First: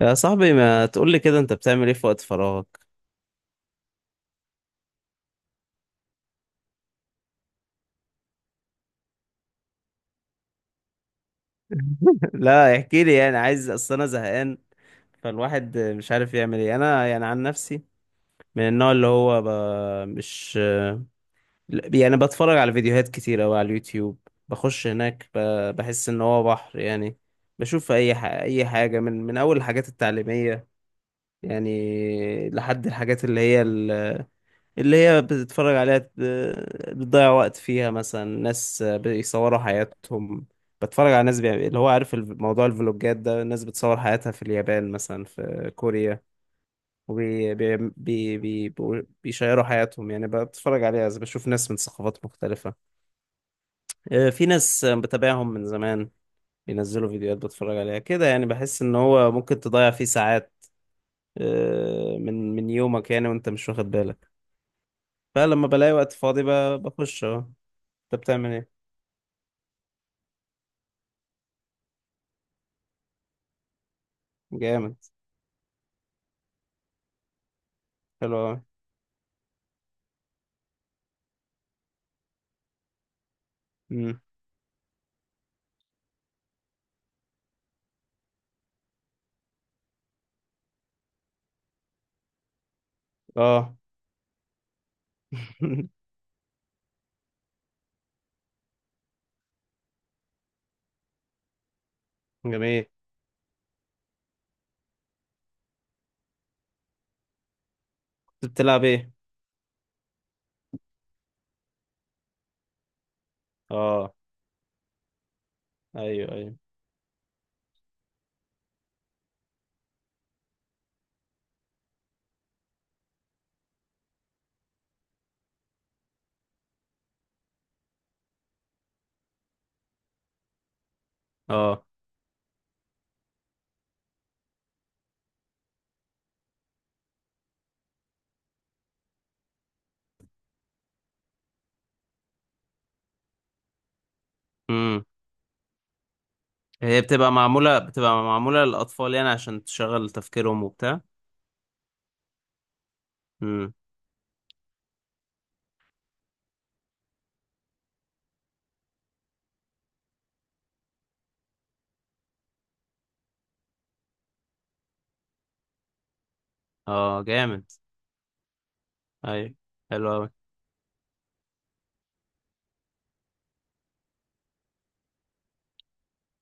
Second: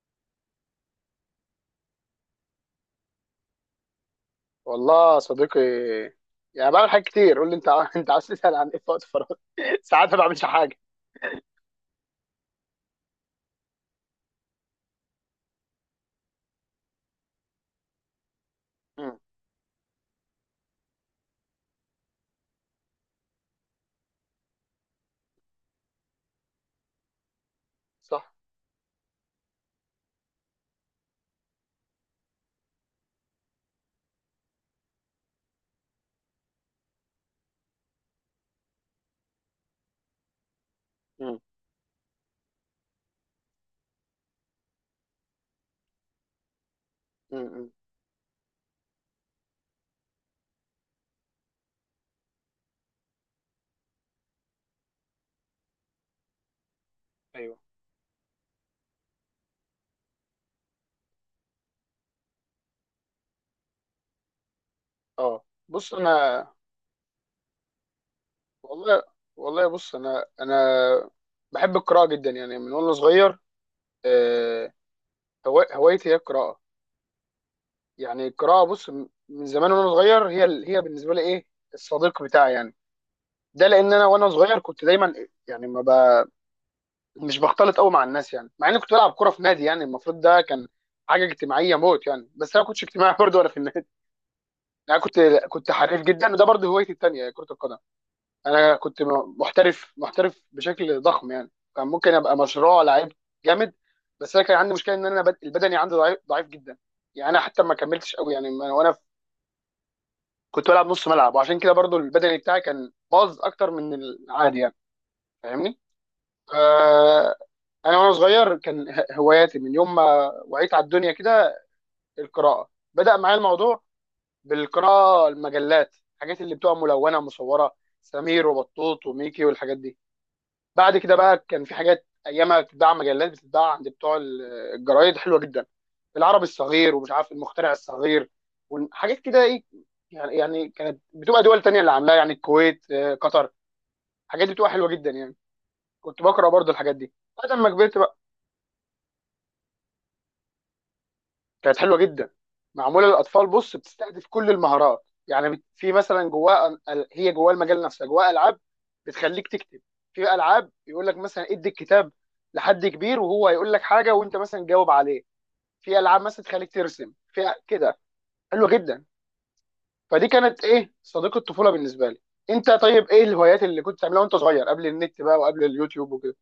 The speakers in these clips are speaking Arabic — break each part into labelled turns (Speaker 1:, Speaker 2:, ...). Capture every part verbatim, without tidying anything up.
Speaker 1: يا صاحبي، ما تقول لي كده انت بتعمل ايه في وقت فراغك؟
Speaker 2: والله يا صديقي، يعني بعمل حاجات كتير. قول لي انت عا- انت عايز تسال عن ايه في وقت فراغ؟ ساعات ما بعملش حاجه.
Speaker 1: لا احكي لي، يعني عايز. اصل انا زهقان، فالواحد مش عارف يعمل ايه. انا يعني عن نفسي من النوع اللي
Speaker 2: امم.
Speaker 1: هو ب... مش لا، يعني بتفرج على فيديوهات كتير قوي على اليوتيوب. بخش هناك ب... بحس ان هو بحر يعني. بشوف اي ح...
Speaker 2: صح.
Speaker 1: اي حاجة من من اول الحاجات التعليمية يعني لحد الحاجات اللي هي اللي هي بتتفرج عليها ت- بتضيع وقت فيها. مثلا ناس بيصوروا حياتهم، بتفرج على
Speaker 2: امم.
Speaker 1: ناس بيعمل اللي هو عارف الف- موضوع الفلوجات ده. الناس بتصور حياتها في اليابان مثلا، في كوريا، وبي
Speaker 2: امم.
Speaker 1: بي بي بي بيقول- بيشيروا حياتهم، يعني بتفرج عليها بشوف ناس من ثقافات مختلفة. آه، في ناس بتابعهم من زمان بينزلوا فيديوهات
Speaker 2: ايوه.
Speaker 1: بتفرج عليها كده، يعني بحس ان هو ممكن تضيع فيه ساعات. آه، من من يومك يعني وانت مش واخد بالك.
Speaker 2: اه،
Speaker 1: فلما بلاقي
Speaker 2: بص انا.
Speaker 1: وقت فاضي ب- بخش اهو. انت بتعمل ايه؟
Speaker 2: والله، والله بص انا انا بحب القراءه جدا يعني من وانا صغير. آه،
Speaker 1: جامد.
Speaker 2: هوا- هوايتي هي القراءه. يعني
Speaker 1: حلو قوي.
Speaker 2: القراءه، بص، م- من زمان وانا صغير هي ال- هي بالنسبه لي ايه؟ الصديق بتاعي يعني. ده لان انا
Speaker 1: امم.
Speaker 2: وانا صغير كنت دايما يعني ما مش بختلط قوي مع الناس. يعني مع اني كنت بلعب كوره في نادي، يعني المفروض ده كان حاجه اجتماعيه موت يعني، بس انا ما كنتش اجتماعي برضه وانا في
Speaker 1: اه.
Speaker 2: النادي. انا كنت كنت حريف جدا، وده برضه هوايتي التانيه هي كره القدم. انا كنت م- محترف، محترف بشكل ضخم، يعني كان ممكن ابقى مشروع
Speaker 1: جميل.
Speaker 2: لعيب. جامد. بس انا كان عندي مشكله ان انا بد- البدني عندي ضعيف، ضعيف جدا. يعني انا حتى ما كملتش قوي يعني
Speaker 1: كنت
Speaker 2: ما-
Speaker 1: بتلعب
Speaker 2: وانا في-
Speaker 1: ايه؟
Speaker 2: كنت بلعب نص ملعب، وعشان كده برضه البدني بتاعي كان باظ اكتر من
Speaker 1: اه.
Speaker 2: العادي يعني. فاهمني.
Speaker 1: ايوه ايوه.
Speaker 2: آه، انا وانا صغير كان ه- هواياتي من يوم ما وعيت على الدنيا كده القراءه. بدا معايا الموضوع بالقراءه، المجلات، الحاجات اللي بتبقى ملونه مصوره: سمير وبطوط وميكي والحاجات دي. بعد كده بقى كان في
Speaker 1: اه.
Speaker 2: حاجات ايامها بتتباع، مجلات بتتباع عند بتوع ال- الجرايد حلوه جدا: العربي الصغير، ومش عارف، المخترع الصغير، وحاجات كده ايه يعني. يعني كانت بتبقى دول تانية اللي عاملاها، يعني الكويت، آه، قطر. الحاجات دي بتبقى حلوه
Speaker 1: امم.
Speaker 2: جدا يعني. كنت بقرا برضو الحاجات
Speaker 1: هي
Speaker 2: دي
Speaker 1: بتبقى
Speaker 2: بعد ما
Speaker 1: معموله،
Speaker 2: كبرت.
Speaker 1: بتبقى معموله للاطفال يعني عشان تشغل تفكيرهم وبتاع.
Speaker 2: كانت حلوه جدا، معموله للاطفال.
Speaker 1: امم.
Speaker 2: بص، بتستهدف كل المهارات. يعني بت- في مثلا جواه أل- هي جواه المجال نفسه جواه العاب بتخليك تكتب، في العاب يقول لك مثلا ادي الكتاب لحد كبير وهو هيقول لك حاجه وانت مثلا جاوب عليه، في العاب مثلا تخليك ترسم
Speaker 1: اه
Speaker 2: في أ-
Speaker 1: جامد.
Speaker 2: كده. حلوه جدا.
Speaker 1: ايوه. حلو
Speaker 2: فدي
Speaker 1: قوي.
Speaker 2: كانت ايه، صديق الطفوله بالنسبه لي. انت طيب، ايه الهوايات اللي كنت بتعملها وانت صغير قبل النت بقى وقبل اليوتيوب وكده؟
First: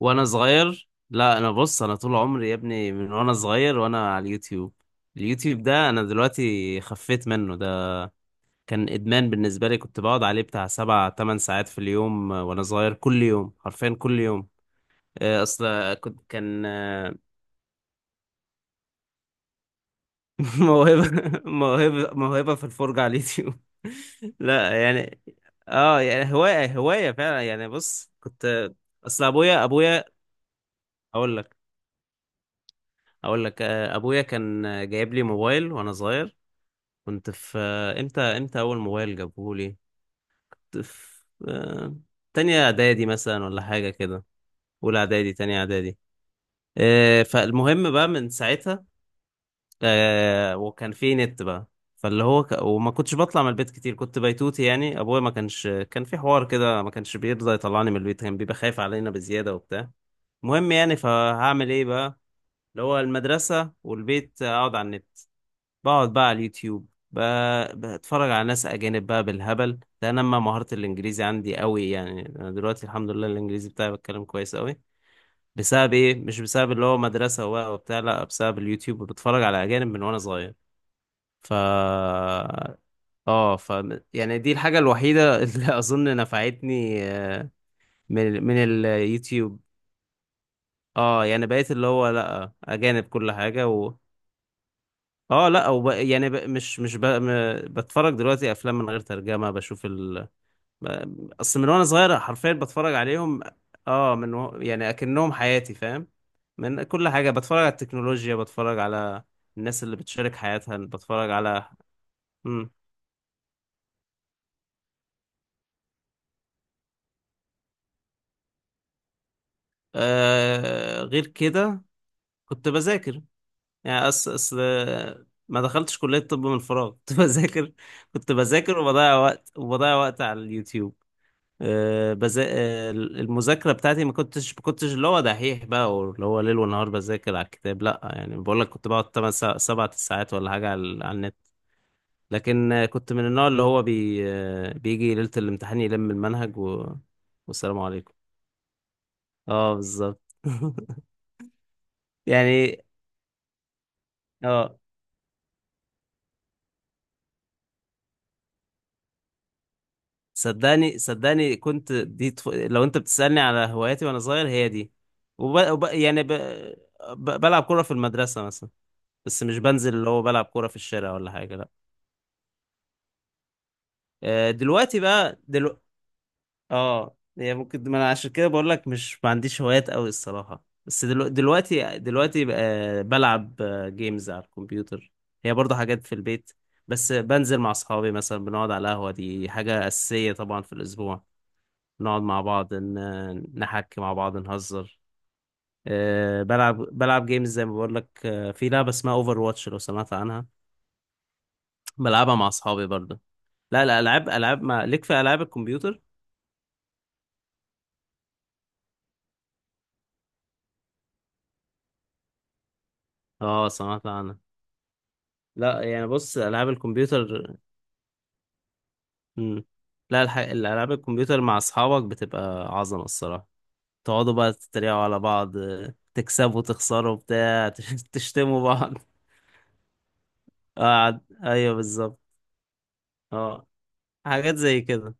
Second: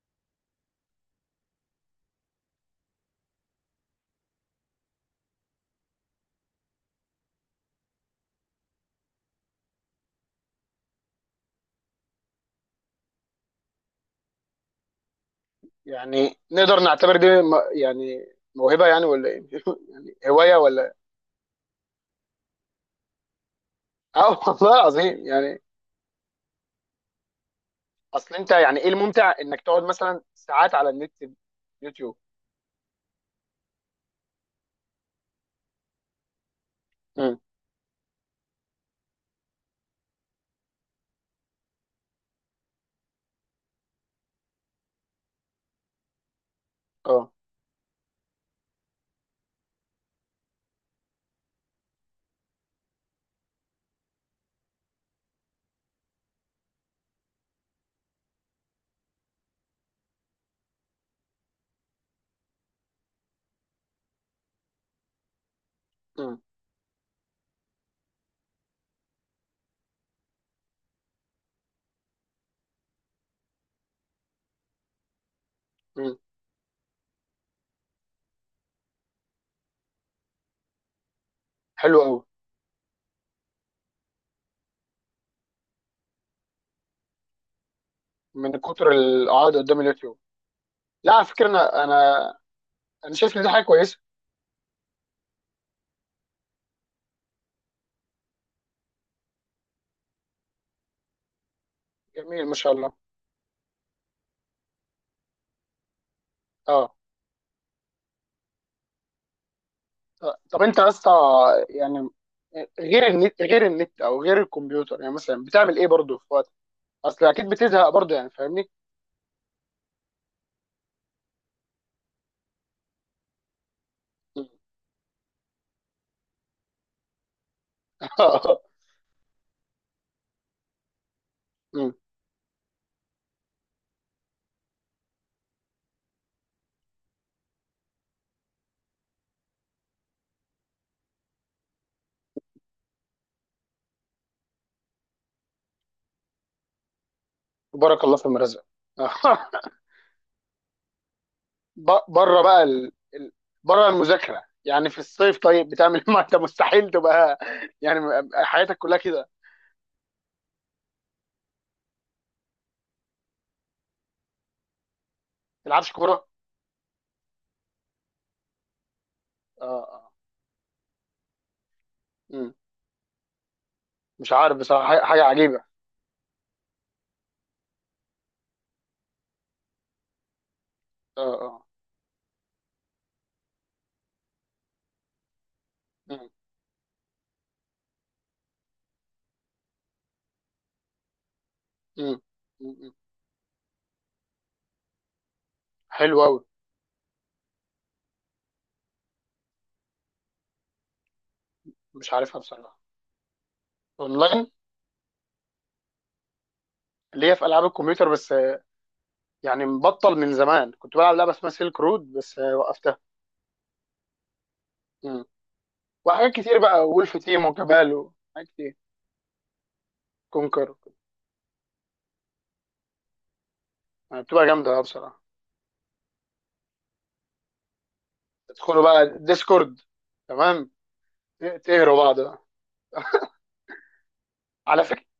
Speaker 1: وانا صغير؟ لا انا بص، انا طول عمري يا ابني من وانا صغير وانا على اليوتيوب. اليوتيوب ده انا دلوقتي خفيت منه. ده كان ادمان بالنسبه لي، كنت بقعد عليه بتاع سبع تمن ساعات في اليوم. آه، وانا صغير كل يوم، حرفيا كل يوم. آه، اصل كنت،
Speaker 2: يعني
Speaker 1: كان
Speaker 2: نقدر
Speaker 1: آه،
Speaker 2: نعتبر دي م- يعني موهبه يعني، ولا ايه يعني هوايه ولا؟
Speaker 1: موهبة موهبة موهبة في الفرجة على اليوتيوب.
Speaker 2: اه والله
Speaker 1: لا يعني،
Speaker 2: العظيم يعني.
Speaker 1: اه يعني هواية هواية فعلا. يعني بص،
Speaker 2: اصل انت
Speaker 1: كنت.
Speaker 2: يعني، ايه
Speaker 1: اصل
Speaker 2: الممتع انك
Speaker 1: ابويا
Speaker 2: تقعد
Speaker 1: ابويا
Speaker 2: مثلا ساعات على النت؟
Speaker 1: اقول لك،
Speaker 2: يوتيوب.
Speaker 1: اقول لك. آه، ابويا كان جايب لي موبايل وانا صغير. كنت
Speaker 2: امم.
Speaker 1: في آه، امتى امتى اول موبايل جابه لي؟ كنت في آه، تانية اعدادي مثلا، ولا حاجة كده، اولى اعدادي تانية اعدادي. آه،
Speaker 2: اه.
Speaker 1: فالمهم بقى من ساعتها. آه وكان في نت بقى. فاللي هو ك... وما كنتش بطلع من البيت كتير، كنت بيتوتي يعني. ابويا ما كانش، كان في حوار كده، ما كانش بيرضى يطلعني من البيت، كان بيبقى خايف علينا بزيادة وبتاع. المهم يعني، فهعمل ايه بقى؟ اللي هو المدرسة والبيت، اقعد على النت. بقعد بقى على
Speaker 2: امم.
Speaker 1: اليوتيوب ب... بتفرج على ناس اجانب بقى بالهبل. ده نمى مهارة الانجليزي عندي قوي، يعني انا دلوقتي الحمد لله الانجليزي بتاعي بتكلم كويس قوي. بسبب ايه؟
Speaker 2: امم.
Speaker 1: مش بسبب اللي هو مدرسة وبقى وبتاع، لا بسبب اليوتيوب. بتفرج على اجانب من وانا صغير. ف
Speaker 2: حلو قوي.
Speaker 1: اه ف يعني دي الحاجة الوحيدة اللي أظن نفعتني. آه، من من
Speaker 2: من كتر القعاد
Speaker 1: اليوتيوب.
Speaker 2: قدام اليوتيوب؟ لا
Speaker 1: اه
Speaker 2: على
Speaker 1: يعني
Speaker 2: فكره،
Speaker 1: بقيت
Speaker 2: انا
Speaker 1: اللي هو
Speaker 2: انا
Speaker 1: لأ، أجانب
Speaker 2: انا
Speaker 1: كل
Speaker 2: شايف ان دي حاجه
Speaker 1: حاجة. و
Speaker 2: كويسه.
Speaker 1: اه لأ وب... يعني ب... مش مش ب... م... بتفرج دلوقتي أفلام من غير ترجمة، بشوف ال ب- أصل من وأنا صغير
Speaker 2: جميل،
Speaker 1: حرفيا
Speaker 2: ما شاء الله.
Speaker 1: بتفرج عليهم. اه، من و... يعني أكنهم حياتي، فاهم؟ من
Speaker 2: اه.
Speaker 1: كل حاجة. بتفرج على التكنولوجيا، بتفرج على الناس اللي بتشارك
Speaker 2: آه، طب
Speaker 1: حياتها،
Speaker 2: انت يا اسطى،
Speaker 1: بتفرج على.
Speaker 2: يعني
Speaker 1: مم.
Speaker 2: غير النت غير النت او غير الكمبيوتر، يعني مثلا بتعمل ايه برضه في وقت؟ اصل اكيد بتزهق برضه يعني. فاهمني.
Speaker 1: آه غير كده، كنت بذاكر. يعني أص... أصل ما دخلتش كلية طب من فراغ. كنت بذاكر، كنت بذاكر وبضيع وقت وبضيع وقت على اليوتيوب.
Speaker 2: امم.
Speaker 1: أه بزا... آه، المذاكرة بتاعتي ما كنتش ما كنتش اللي هو دحيح بقى واللي هو ليل ونهار بذاكر على الكتاب، لا. يعني بقول لك كنت بقعد تمن سا... سبع ساعات ولا حاجة على, على النت. لكن آه، كنت من النوع اللي هو بي... آه، بيجي ليلة الامتحان يلم المنهج و... والسلام
Speaker 2: بارك
Speaker 1: عليكم.
Speaker 2: الله في المرزق.
Speaker 1: اه بالظبط.
Speaker 2: ب- بره بقى
Speaker 1: يعني
Speaker 2: ال... ال- بره المذاكره
Speaker 1: اه
Speaker 2: يعني في الصيف، طيب بتعمل إيه؟ ما انت مستحيل تبقى يعني م- حياتك كلها كده، ما
Speaker 1: صدقني صدقني كنت دي طف... لو انت بتسألني على هواياتي وانا صغير هي دي. وب... وب...
Speaker 2: تلعبش
Speaker 1: يعني
Speaker 2: كوره؟
Speaker 1: ب... ب... بلعب كورة في المدرسة مثلا، بس مش
Speaker 2: اه.
Speaker 1: بنزل اللي
Speaker 2: اه.
Speaker 1: هو بلعب كورة في الشارع ولا حاجة، لا.
Speaker 2: مم. مش
Speaker 1: آه،
Speaker 2: عارف بصراحه
Speaker 1: دلوقتي
Speaker 2: حاجه حاجة
Speaker 1: بقى
Speaker 2: عجيبه.
Speaker 1: دلو... اه هي ممكن، ما انا عشان كده بقول لك مش ما عنديش هوايات قوي الصراحة. بس دلو...
Speaker 2: اه. اه.
Speaker 1: دلوقتي دلوقتي بقى بلعب جيمز على الكمبيوتر. هي برضه حاجات في
Speaker 2: مم.
Speaker 1: البيت. بس بنزل مع اصحابي مثلا، بنقعد على القهوة، دي حاجة أساسية طبعا في الأسبوع.
Speaker 2: مم.
Speaker 1: نقعد مع بعض،
Speaker 2: مم.
Speaker 1: ن- نحكي مع بعض، نهزر.
Speaker 2: حلو قوي.
Speaker 1: آه، بلعب بلعب جيمز زي ما بقول لك. آه، في لعبة اسمها اوفر واتش، لو سمعت عنها.
Speaker 2: مش
Speaker 1: بلعبها
Speaker 2: عارفها
Speaker 1: مع
Speaker 2: بصراحه.
Speaker 1: اصحابي برضه. لا لا العاب،
Speaker 2: اونلاين؟
Speaker 1: العاب. ما ليك في العاب الكمبيوتر.
Speaker 2: اللي هي في العاب الكمبيوتر بس. آه، يعني مبطل من زمان. كنت بلعب لعبه اسمها سيلك رود بس آه، وقفتها.
Speaker 1: اه سمعت عنها.
Speaker 2: مم.
Speaker 1: لا يعني
Speaker 2: وحاجات
Speaker 1: بص
Speaker 2: كتير
Speaker 1: العاب
Speaker 2: بقى، وولف تيم
Speaker 1: الكمبيوتر.
Speaker 2: وكبال وحاجات كتير،
Speaker 1: مم. لا الح...
Speaker 2: كونكر.
Speaker 1: الالعاب الكمبيوتر مع اصحابك بتبقى عظمة الصراحة.
Speaker 2: آه،
Speaker 1: تقعدوا
Speaker 2: بتبقى
Speaker 1: بقى
Speaker 2: جامده آه،
Speaker 1: تتريقوا على
Speaker 2: بصراحه.
Speaker 1: بعض، آه، تكسبوا تخسروا بتاع، تشتموا
Speaker 2: تدخلوا
Speaker 1: بعض.
Speaker 2: بقى ديسكورد، تمام،
Speaker 1: آه، ايوه
Speaker 2: تهروا
Speaker 1: بالظبط.
Speaker 2: بعض بقى.
Speaker 1: اه، حاجات زي
Speaker 2: على فكره
Speaker 1: كده.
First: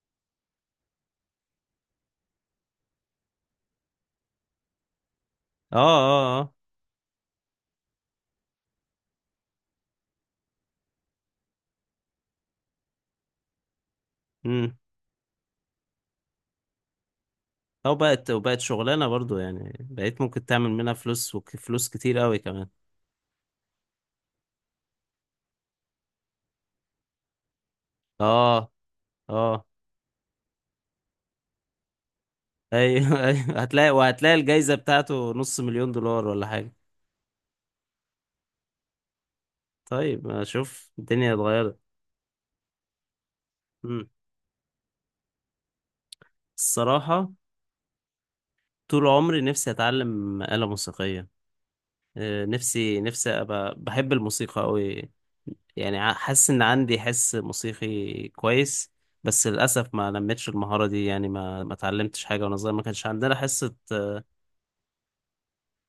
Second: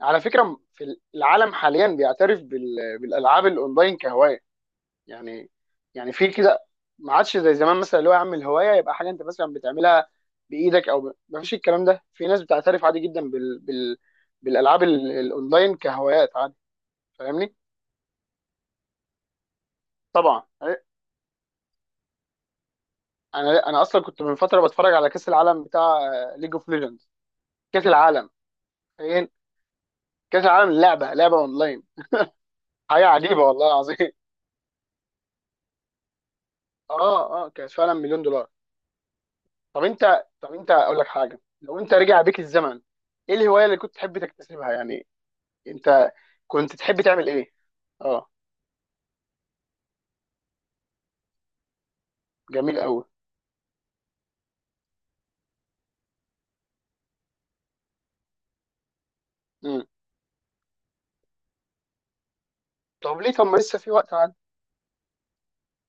Speaker 2: على فكره في العالم حاليا بيعترف بال... بالالعاب الاونلاين كهوايه. يعني
Speaker 1: اه
Speaker 2: يعني في
Speaker 1: اه اه.
Speaker 2: كده، ما عادش زي زمان. مثلا اللي هو يا عم الهوايه يبقى حاجه انت مثلا بتعملها بايدك، او ب... ما فيش الكلام ده، في ناس بتعترف عادي جدا بال... بال...
Speaker 1: مم.
Speaker 2: بالالعاب ال... الاونلاين كهوايات عادي. فاهمني.
Speaker 1: او بقت وبقت شغلانه برضو، يعني بقيت ممكن
Speaker 2: طبعا
Speaker 1: تعمل
Speaker 2: إيه.
Speaker 1: منها فلوس وفلوس كتير قوي كمان.
Speaker 2: انا انا اصلا كنت من فتره بتفرج على كاس العالم بتاع ليج اوف ليجندز. كاس العالم
Speaker 1: اه
Speaker 2: فين؟
Speaker 1: اه
Speaker 2: كاس العالم لعبه لعبه اونلاين. حاجه
Speaker 1: ايوه.
Speaker 2: عجيبه
Speaker 1: ايوه
Speaker 2: والله
Speaker 1: هتلاقي،
Speaker 2: العظيم.
Speaker 1: وهتلاقي الجايزه بتاعته نص مليون دولار ولا حاجه.
Speaker 2: اه. اه. كانت فعلا مليون دولار. طب انت
Speaker 1: طيب، ما
Speaker 2: طب انت
Speaker 1: اشوف
Speaker 2: اقول لك
Speaker 1: الدنيا
Speaker 2: حاجه، لو
Speaker 1: اتغيرت.
Speaker 2: انت رجع بيك الزمن، ايه الهوايه اللي كنت
Speaker 1: مم.
Speaker 2: تحب تكتسبها يعني؟ انت كنت تحب تعمل
Speaker 1: الصراحه
Speaker 2: ايه؟ اه.
Speaker 1: طول عمري نفسي اتعلم آلة موسيقيه. آه،
Speaker 2: جميل
Speaker 1: نفسي
Speaker 2: قوي.
Speaker 1: نفسي ابقى، بحب الموسيقى قوي، يعني ع- حاسس ان عندي حس موسيقي كويس. بس
Speaker 2: امم.
Speaker 1: للاسف ما نمتش المهاره دي، يعني ما ما اتعلمتش حاجه وانا صغير، ما كانش
Speaker 2: طب ليه؟
Speaker 1: عندنا
Speaker 2: طب ما
Speaker 1: حصه.
Speaker 2: لسه في وقت، عاد.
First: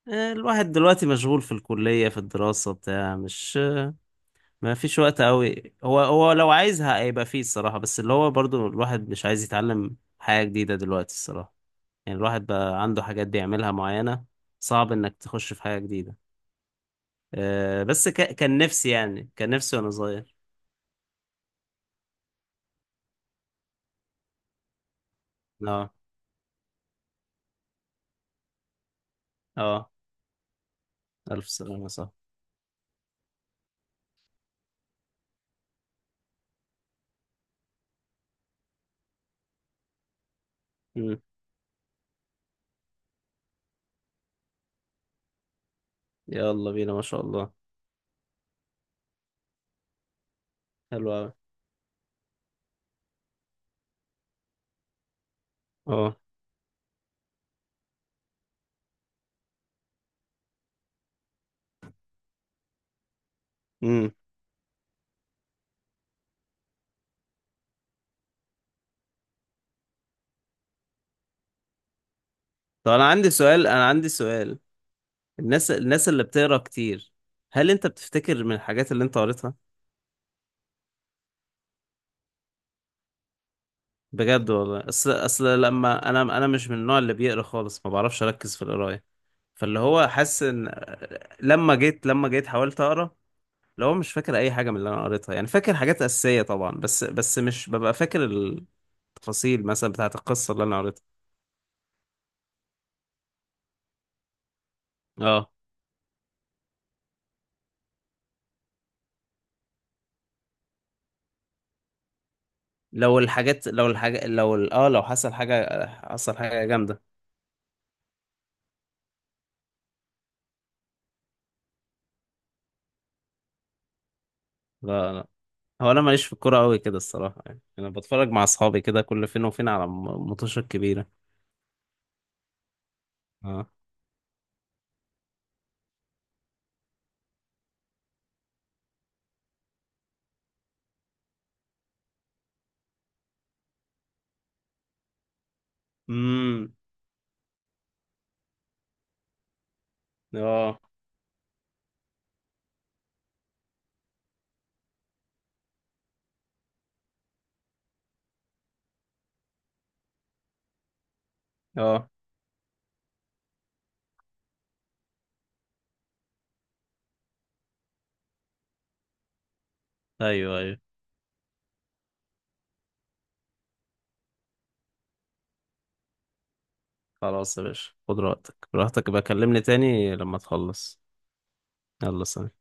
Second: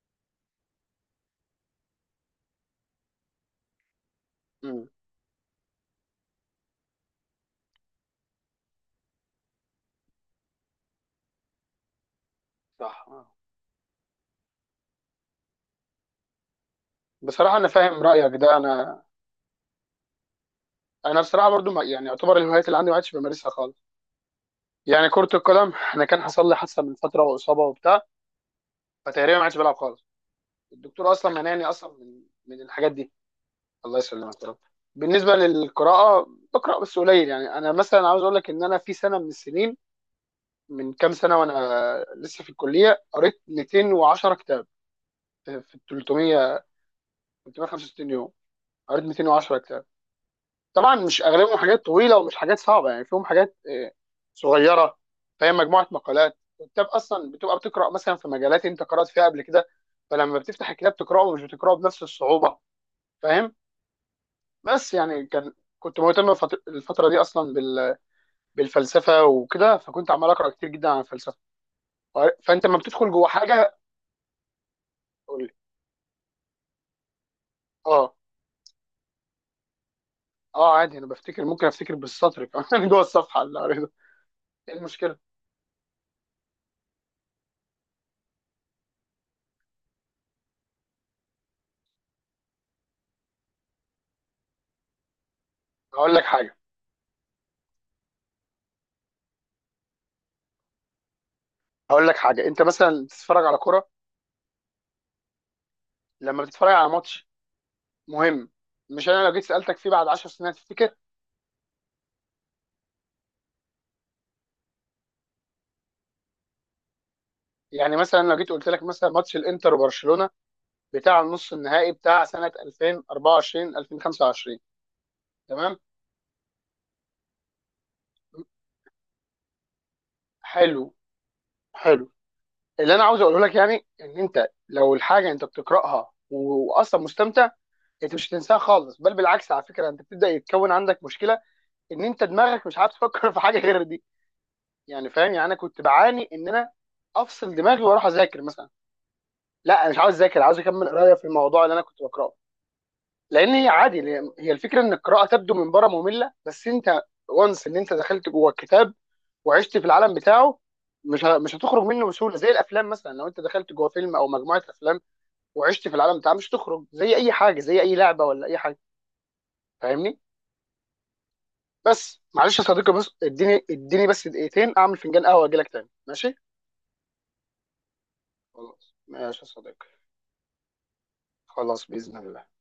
Speaker 1: آه، الواحد دلوقتي مشغول في الكلية في الدراسة بتاع، مش ما
Speaker 2: امم.
Speaker 1: فيش وقت قوي. هو هو لو عايزها هيبقى فيه الصراحة، بس اللي هو برضو الواحد مش عايز يتعلم حاجة جديدة دلوقتي الصراحة. يعني الواحد بقى عنده
Speaker 2: صح.
Speaker 1: حاجات
Speaker 2: آه.
Speaker 1: بيعملها معينة، صعب انك تخش في حاجة جديدة.
Speaker 2: بصراحه انا
Speaker 1: أه
Speaker 2: فاهم
Speaker 1: بس ك...
Speaker 2: رايك ده.
Speaker 1: كان نفسي
Speaker 2: انا،
Speaker 1: يعني، كان نفسي وانا صغير.
Speaker 2: انا بصراحه برضو ما يعني، يعتبر الهوايات اللي عندي ما عادش بمارسها خالص. يعني كره القدم
Speaker 1: اه.
Speaker 2: انا كان حصل لي حادثه من فتره واصابه وبتاع، فتقريبا ما عادش بلعب
Speaker 1: اه.
Speaker 2: خالص. الدكتور اصلا
Speaker 1: ألف
Speaker 2: منعني
Speaker 1: سلامة.
Speaker 2: اصلا
Speaker 1: صح.
Speaker 2: من من الحاجات دي. الله يسلمك يا رب. بالنسبه للقراءه، بقرا بس قليل. يعني انا مثلا عاوز اقول لك ان انا في سنه من السنين، من كام
Speaker 1: مم.
Speaker 2: سنه وانا لسه في الكليه، قريت 210 كتاب في ال تلتمية
Speaker 1: يلا بينا، ما شاء الله.
Speaker 2: تلتمية وخمسة وستين يوم. قريت 210 كتاب. طبعا
Speaker 1: حلو
Speaker 2: مش
Speaker 1: أوي.
Speaker 2: اغلبهم حاجات طويله ومش حاجات صعبه، يعني فيهم حاجات آه، صغيره. فهي مجموعه
Speaker 1: اه.
Speaker 2: مقالات، والكتاب اصلا بتبقى بتقرا مثلا في مجالات انت قرات فيها قبل كده، فلما بتفتح الكتاب تقراه مش بتقراه بنفس الصعوبه. فاهم.
Speaker 1: مم.
Speaker 2: بس يعني كان، كنت مهتم الفت- الفتره دي اصلا بال بالفلسفه وكده، فكنت عمال اقرا كتير جدا عن الفلسفه. فانت لما
Speaker 1: طب انا
Speaker 2: بتدخل جوه
Speaker 1: عندي سؤال،
Speaker 2: حاجه.
Speaker 1: انا عندي سؤال.
Speaker 2: قول لي.
Speaker 1: الناس الناس اللي بتقرا كتير، هل انت
Speaker 2: اه.
Speaker 1: بتفتكر من الحاجات اللي انت قريتها؟
Speaker 2: اه عادي، انا بفتكر، ممكن افتكر بالسطر كمان جوه الصفحه اللي قريتها.
Speaker 1: بجد
Speaker 2: ايه
Speaker 1: والله، اصل
Speaker 2: المشكله؟
Speaker 1: اصل لما انا انا مش من النوع اللي بيقرا خالص، ما بعرفش اركز في القرايه. فاللي هو حاسس ان، لما جيت لما جيت حاولت اقرا، اللي هو مش فاكر اي حاجه من اللي انا قريتها. يعني فاكر حاجات
Speaker 2: هقول لك
Speaker 1: اساسيه
Speaker 2: حاجه
Speaker 1: طبعا، بس بس مش ببقى فاكر التفاصيل مثلا بتاعه القصه اللي انا قريتها.
Speaker 2: هقول لك حاجه انت مثلا بتتفرج على كوره.
Speaker 1: اه،
Speaker 2: لما بتتفرج على ماتش مهم، مش انا لو جيت سالتك فيه بعد 10 سنين هتفتكر؟
Speaker 1: لو الحاجات لو الحاجه لو ال- اه لو حصل حاجه، حصل حاجه جامده.
Speaker 2: يعني مثلا لو جيت قلت لك مثلا ماتش الانتر وبرشلونه بتاع النص النهائي بتاع سنه ألفين وأربعة وعشرين ألفين وخمسة وعشرين،
Speaker 1: لا لا،
Speaker 2: تمام؟
Speaker 1: هو انا ماليش في الكوره قوي كده الصراحه. يعني انا بتفرج مع اصحابي كده كل فين وفين على م- ماتشات
Speaker 2: حلو.
Speaker 1: كبيره.
Speaker 2: حلو. اللي انا عاوز اقوله لك
Speaker 1: اه.
Speaker 2: يعني ان انت لو الحاجه انت بتقراها و- واصلا مستمتع، انت مش هتنساها خالص. بل بالعكس، على فكره، انت بتبدا يتكون عندك مشكله ان انت دماغك مش عارف تفكر في حاجه غير دي. يعني فاهم، يعني انا كنت بعاني ان انا
Speaker 1: امم.
Speaker 2: افصل دماغي واروح اذاكر مثلا. لا، انا مش عاوز اذاكر، عاوز
Speaker 1: اه.
Speaker 2: اكمل قرايه في الموضوع اللي انا كنت بقراه. لان هي عادي، هي هي الفكره ان القراءه تبدو من بره ممله، بس انت وانس ان انت دخلت جوه الكتاب وعشت في العالم بتاعه مش ه- مش هتخرج منه
Speaker 1: اه.
Speaker 2: بسهوله. زي الافلام مثلا لو انت دخلت جوه فيلم او مجموعه افلام وعشت في العالم بتاعها مش هتخرج. زي اي حاجه، زي اي لعبه ولا اي حاجه. فاهمني.
Speaker 1: ايوه ايوه.
Speaker 2: بس معلش يا صديقي، بس اديني، اديني بس دقيقتين، اعمل فنجان قهوه واجي لك تاني، ماشي؟
Speaker 1: خلاص يا باشا، خد راحتك،
Speaker 2: خلاص
Speaker 1: براحتك بقى
Speaker 2: ماشي يا
Speaker 1: كلمني
Speaker 2: صديقي،
Speaker 1: تاني لما تخلص.
Speaker 2: خلاص باذن
Speaker 1: يلا
Speaker 2: الله.
Speaker 1: سلام.